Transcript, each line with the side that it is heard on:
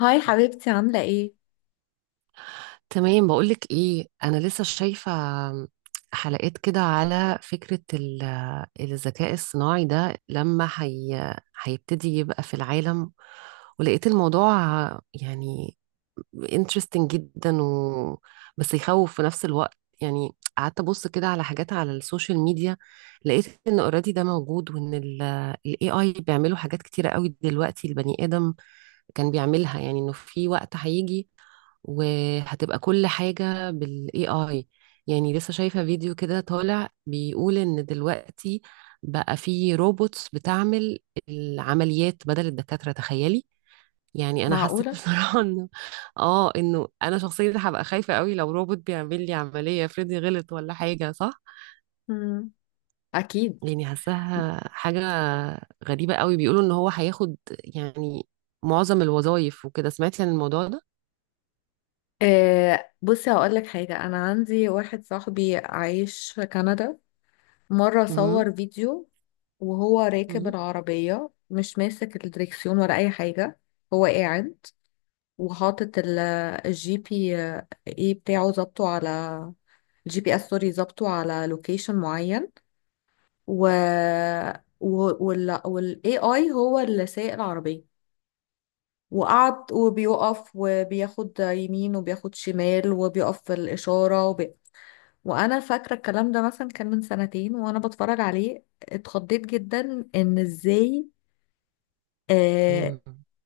left: هاي حبيبتي، عاملة ايه؟
right: تمام، بقولك ايه، انا لسه شايفة حلقات كده على فكرة الذكاء الصناعي ده لما هي هيبتدي يبقى في العالم، ولقيت الموضوع يعني interesting جدا. بس يخوف في نفس الوقت. يعني قعدت ابص كده على حاجات على السوشيال ميديا، لقيت ان اوريدي ده موجود، وان الاي اي بيعملوا حاجات كتيرة قوي دلوقتي البني ادم كان بيعملها. يعني انه في وقت هيجي وهتبقى كل حاجة بالاي اي. يعني لسه شايفة فيديو كده طالع بيقول ان دلوقتي بقى في روبوتس بتعمل العمليات بدل الدكاترة، تخيلي. يعني انا حسيت
left: معقولة؟
right: بصراحة انه انا شخصيا هبقى خايفة قوي لو روبوت بيعمل لي عملية، افرضي غلط ولا حاجة، صح؟
left: مم. أكيد.
right: يعني حاساها حاجة غريبة قوي. بيقولوا ان هو هياخد يعني معظم الوظائف وكده. سمعتي عن الموضوع ده؟
left: آه، بصي هقولك حاجة. أنا عندي واحد صاحبي عايش في كندا. مرة
right: امم.
left: صور فيديو وهو راكب العربية، مش ماسك الدريكسيون ولا أي حاجة. هو قاعد وحاطط الجي بي ايه بتاعه، ظابطه على الجي بي اس، سوري، ظابطه على لوكيشن معين، و والاي اي هو اللي سايق العربية. وقعد وبيقف وبياخد يمين وبياخد شمال وبيقف في الإشارة وأنا فاكرة الكلام ده مثلا كان من سنتين، وأنا بتفرج عليه اتخضيت جدا إن إزاي، آه،
right: امم.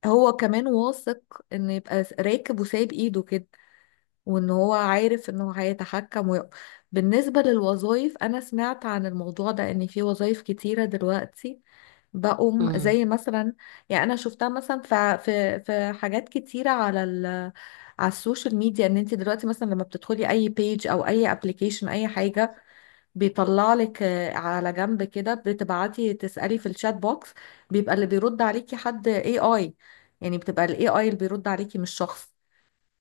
left: هو كمان واثق إن يبقى راكب وسايب إيده كده، وان هو عارف ان هو هيتحكم بالنسبة للوظائف، انا سمعت عن الموضوع ده ان في وظائف كتيرة دلوقتي بقوم،
right: امم.
left: زي مثلا، يعني انا شفتها مثلا في حاجات كتيرة على على السوشيال ميديا، ان انت دلوقتي مثلا لما بتدخلي اي بيج او اي ابلكيشن اي حاجة، بيطلع لك، على جنب كده، بتبعتي تسألي في الشات بوكس، بيبقى اللي بيرد عليكي حد اي اي. يعني بتبقى الاي اي اللي بيرد عليكي مش شخص.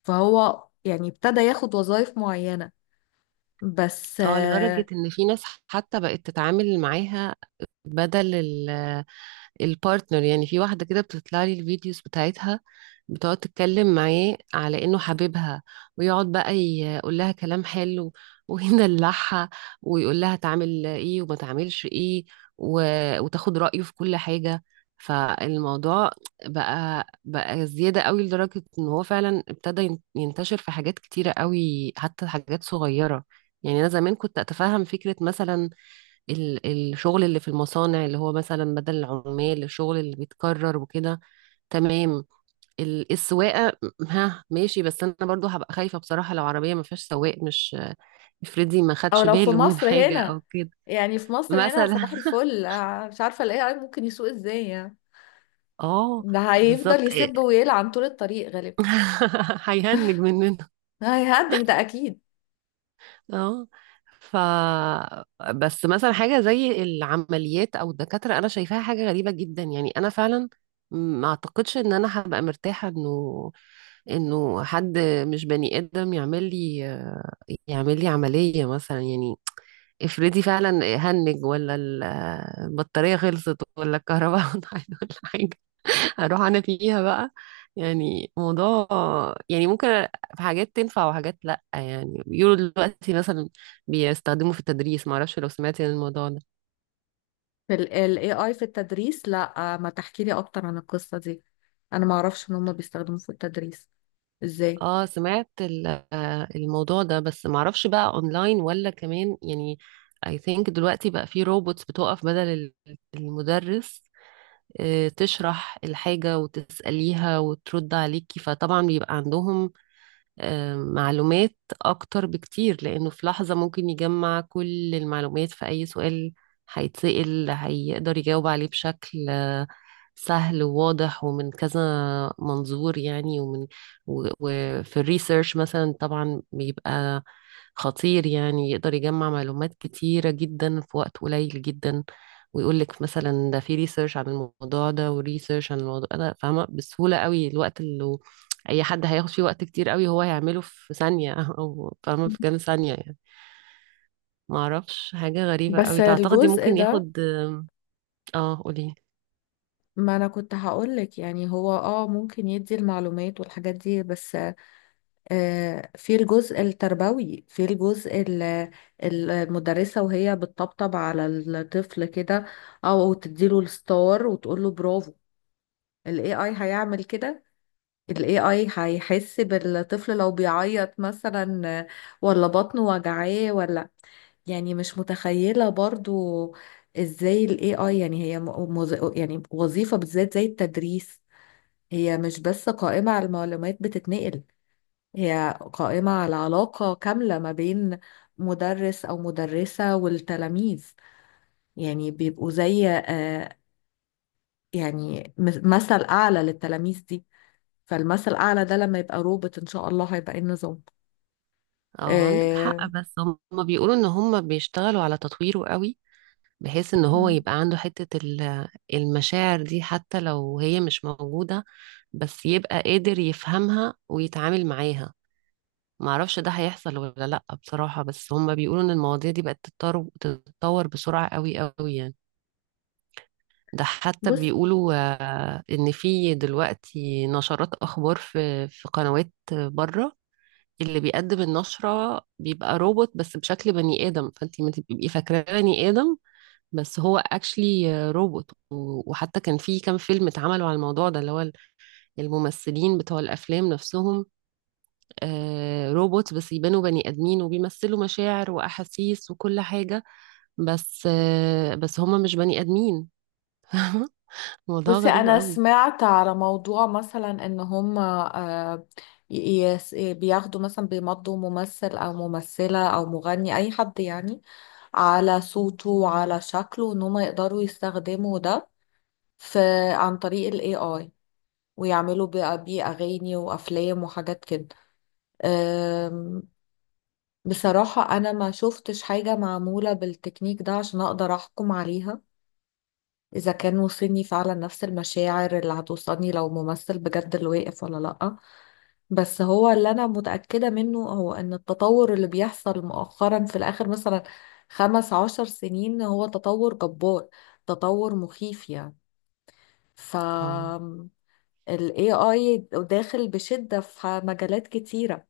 left: فهو يعني ابتدى ياخد وظائف معينة، بس
right: اه، لدرجة ان في ناس حتى بقت تتعامل معاها بدل البارتنر. يعني في واحدة كده بتطلع لي الفيديوز بتاعتها، بتقعد تتكلم معاه على انه حبيبها، ويقعد بقى يقول لها كلام حلو ويدلعها، ويقول لها تعمل ايه وما تعملش ايه، و... وتاخد رأيه في كل حاجة. فالموضوع بقى زيادة قوي، لدرجة ان هو فعلا ابتدى ينتشر في حاجات كتيرة قوي، حتى حاجات صغيرة. يعني انا زمان كنت اتفهم فكرة مثلا ال- الشغل اللي في المصانع، اللي هو مثلا بدل العمال الشغل اللي بيتكرر وكده، تمام. السواقة م- ها ماشي، بس انا برضو هبقى خايفة بصراحة لو عربية ما فيهاش سواق، مش افرضي ما
left: او
right: خدش
left: لو في
right: باله من
left: مصر
right: حاجة او
left: هنا،
right: كده.
left: يعني في مصر هنا
right: مثلا،
left: صباح الفل، مش عارفة الاي اي ممكن يسوق ازاي يعني.
right: اه،
left: ده هيفضل
right: بالظبط إيه.
left: يسب ويلعن طول الطريق غالبا.
right: هيهنج مننا.
left: هيهدد ده اكيد.
right: اه. ف بس مثلا حاجة زي العمليات او الدكاترة انا شايفاها حاجة غريبة جدا. يعني انا فعلا ما اعتقدش ان انا هبقى مرتاحة انه حد مش بني ادم يعمل لي عملية مثلا. يعني افرضي فعلا هنج، ولا البطارية خلصت، ولا الكهرباء قطعت ولا حاجة، هروح انا فيها بقى. يعني موضوع، يعني ممكن. في حاجات تنفع وحاجات لا. يعني بيقولوا دلوقتي مثلا بيستخدموا في التدريس، معرفش لو سمعتي عن الموضوع ده.
left: في الاي اي في التدريس؟ لا ما تحكي لي اكتر عن القصة دي، انا ما اعرفش ان هم بيستخدموه في التدريس ازاي.
right: اه سمعت الموضوع ده، بس معرفش بقى اونلاين ولا كمان يعني. I think دلوقتي بقى في روبوتس بتقف بدل المدرس، تشرح الحاجة وتسأليها وترد عليكي. فطبعا بيبقى عندهم معلومات أكتر بكتير، لأنه في لحظة ممكن يجمع كل المعلومات في أي سؤال هيتسأل، هيقدر يجاوب عليه بشكل سهل وواضح، ومن كذا منظور يعني، وفي الريسيرش مثلا طبعا بيبقى خطير، يعني يقدر يجمع معلومات كتيرة جدا في وقت قليل جدا. ويقول لك مثلا ده في ريسيرش عن الموضوع ده وريسيرش عن الموضوع ده، فاهمة؟ بسهولة قوي، الوقت اللي اي حد هياخد فيه وقت كتير قوي هو هيعمله في ثانية او فاهمة في كام ثانية. يعني ما اعرفش، حاجة غريبة
left: بس
right: قوي. تعتقدي
left: الجزء
right: ممكن
left: ده،
right: ياخد؟ اه قولي.
left: ما انا كنت هقولك، يعني هو ممكن يدي المعلومات والحاجات دي، بس في الجزء التربوي، في الجزء المدرسة وهي بتطبطب على الطفل كده، أو تديله الستار وتقوله برافو. ال AI هيعمل كده؟ ال AI هيحس بالطفل لو بيعيط مثلا، ولا بطنه وجعاه، ولا؟ يعني مش متخيلة برضو ازاي ال AI، يعني وظيفة بالذات زي التدريس هي مش بس قائمة على المعلومات بتتنقل، هي قائمة على علاقة كاملة ما بين مدرس أو مدرسة والتلاميذ. يعني بيبقوا زي، يعني، مثل أعلى للتلاميذ دي. فالمثل الأعلى ده لما يبقى روبوت، إن شاء الله هيبقى إيه النظام.
right: اه عندك حق،
left: آه.
right: بس هم بيقولوا ان هم بيشتغلوا على تطويره قوي، بحيث ان هو
left: مم.
right: يبقى عنده حتة المشاعر دي، حتى لو هي مش موجودة، بس يبقى قادر يفهمها ويتعامل معاها. معرفش ده هيحصل ولا لأ بصراحة، بس هم بيقولوا ان المواضيع دي بقت تتطور تتطور بسرعة قوي قوي يعني. ده حتى
left: بص.
right: بيقولوا ان في دلوقتي نشرات اخبار في قنوات بره، اللي بيقدم النشرة بيبقى روبوت، بس بشكل بني آدم، فانتي ما تبقي فاكراه بني آدم، بس هو اكشلي روبوت. وحتى كان في كام فيلم اتعملوا على الموضوع ده، اللي هو الممثلين بتوع الافلام نفسهم روبوت، بس يبانوا بني ادمين، وبيمثلوا مشاعر واحاسيس وكل حاجة، بس بس هما مش بني ادمين. موضوع
left: بصي
right: غريب
left: انا
right: قوي.
left: سمعت على موضوع مثلا ان هم، ي- بياخدوا مثلا، بيمضوا ممثل او ممثلة او مغني، اي حد يعني، على صوته وعلى شكله، ان هم يقدروا يستخدموا ده في، عن طريق ال AI، ويعملوا بقى بيه أغاني وأفلام وحاجات كده. أم، بصراحة أنا ما شفتش حاجة معمولة بالتكنيك ده عشان أقدر أحكم عليها إذا كان وصلني فعلا نفس المشاعر اللي هتوصلني لو ممثل بجد اللي واقف ولا لأ. بس هو اللي أنا متأكدة منه هو إن التطور اللي بيحصل مؤخرا في الآخر مثلا 15 سنين هو تطور جبار، تطور مخيف يعني. ف
right: اه.
left: ال AI داخل بشدة في مجالات كتيرة،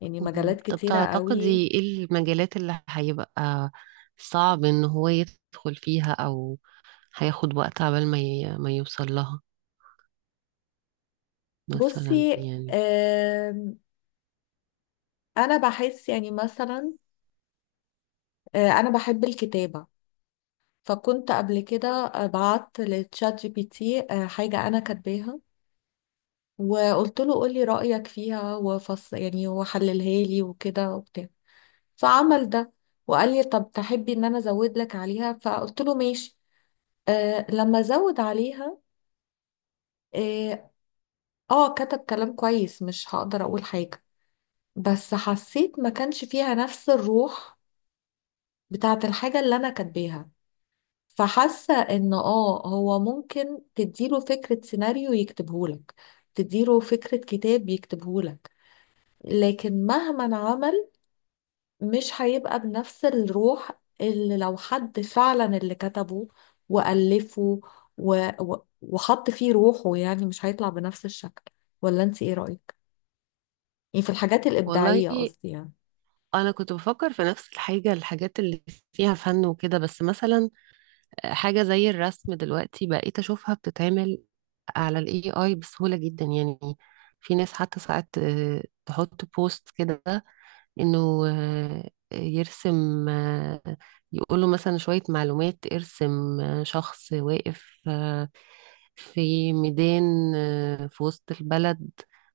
left: يعني
right: مم.
left: مجالات
right: طب
left: كتيرة قوي.
right: تعتقدي ايه المجالات اللي هيبقى صعب ان هو يدخل فيها، او هياخد وقت عبال ما يوصل لها، مثلا
left: بصي،
right: يعني؟
left: آم، أنا بحس يعني مثلا، أنا بحب الكتابة، فكنت قبل كده، بعت لتشات جي بي تي، حاجة أنا كاتباها، وقلت له قولي رأيك فيها وفص، يعني وحللها لي وكده وبتاع. فعمل ده، وقال لي طب تحبي إن أنا أزود لك عليها، فقلت له ماشي، لما أزود عليها، آه، اه كتب كلام كويس، مش هقدر اقول حاجة، بس حسيت ما كانش فيها نفس الروح بتاعت الحاجة اللي انا كاتباها. فحاسة ان هو ممكن تديله فكرة سيناريو يكتبهولك، تديله فكرة كتاب يكتبهولك، لكن مهما عمل مش هيبقى بنفس الروح اللي لو حد فعلا اللي كتبه وألفه و... و... وحط فيه روحه. يعني مش هيطلع بنفس الشكل. ولا انت ايه رأيك؟ يعني في الحاجات
right: والله
left: الإبداعية قصدي يعني.
right: انا كنت بفكر في نفس الحاجة، الحاجات اللي فيها فن وكده. بس مثلا حاجة زي الرسم دلوقتي بقيت اشوفها بتتعمل على الاي اي بسهولة جدا. يعني في ناس حتى ساعات تحط بوست كده انه يرسم، يقوله مثلا شوية معلومات، ارسم شخص واقف في ميدان في وسط البلد،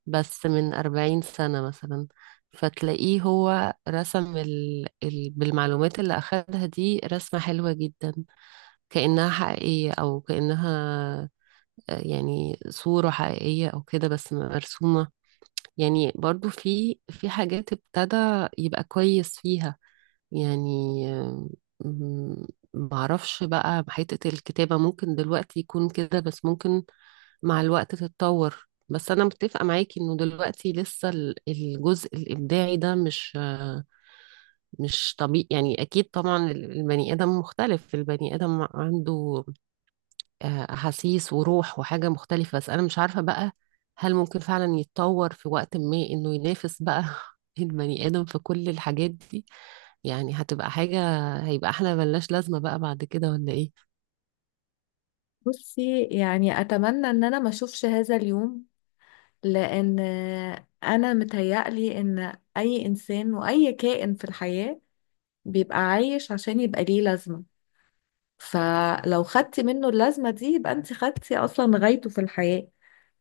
right: بس من 40 سنة مثلا. فتلاقيه هو رسم بالمعلومات اللي أخدها دي رسمة حلوة جدا، كأنها حقيقية، أو كأنها يعني صورة حقيقية أو كده، بس مرسومة. يعني برضو في حاجات ابتدى يبقى كويس فيها. يعني م- معرفش بقى حتة الكتابة ممكن دلوقتي يكون كده، بس ممكن مع الوقت تتطور. بس أنا متفقة معاكي إنه دلوقتي لسه الجزء الإبداعي ده مش طبيعي. يعني أكيد طبعا البني آدم مختلف، البني آدم عنده آه، أحاسيس وروح وحاجة مختلفة. بس أنا مش عارفة بقى هل ممكن فعلا يتطور في وقت ما إنه ينافس بقى البني آدم في كل الحاجات دي. يعني هتبقى حاجة، هيبقى احنا ملناش لازمة بقى بعد كده ولا إيه؟
left: بصي، يعني أتمنى إن أنا ما أشوفش هذا اليوم، لأن أنا متهيألي إن أي إنسان وأي كائن في الحياة بيبقى عايش عشان يبقى ليه لازمة. فلو خدتي منه اللازمة دي يبقى أنت خدتي أصلا غايته في الحياة.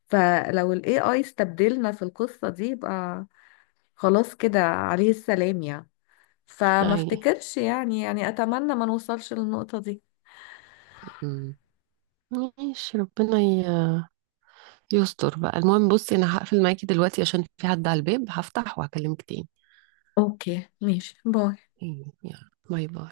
left: فلو ال AI استبدلنا في القصة دي يبقى خلاص كده، عليه السلام يعني. فما
right: هاي.
left: افتكرش، يعني، يعني أتمنى ما نوصلش للنقطة دي.
right: مم. ماشي، ربنا يستر بقى. المهم، بصي أنا هقفل معاكي دلوقتي عشان في حد على الباب، هفتح وهكلمك تاني.
left: أوكي ماشي، باي.
right: يلا باي باي.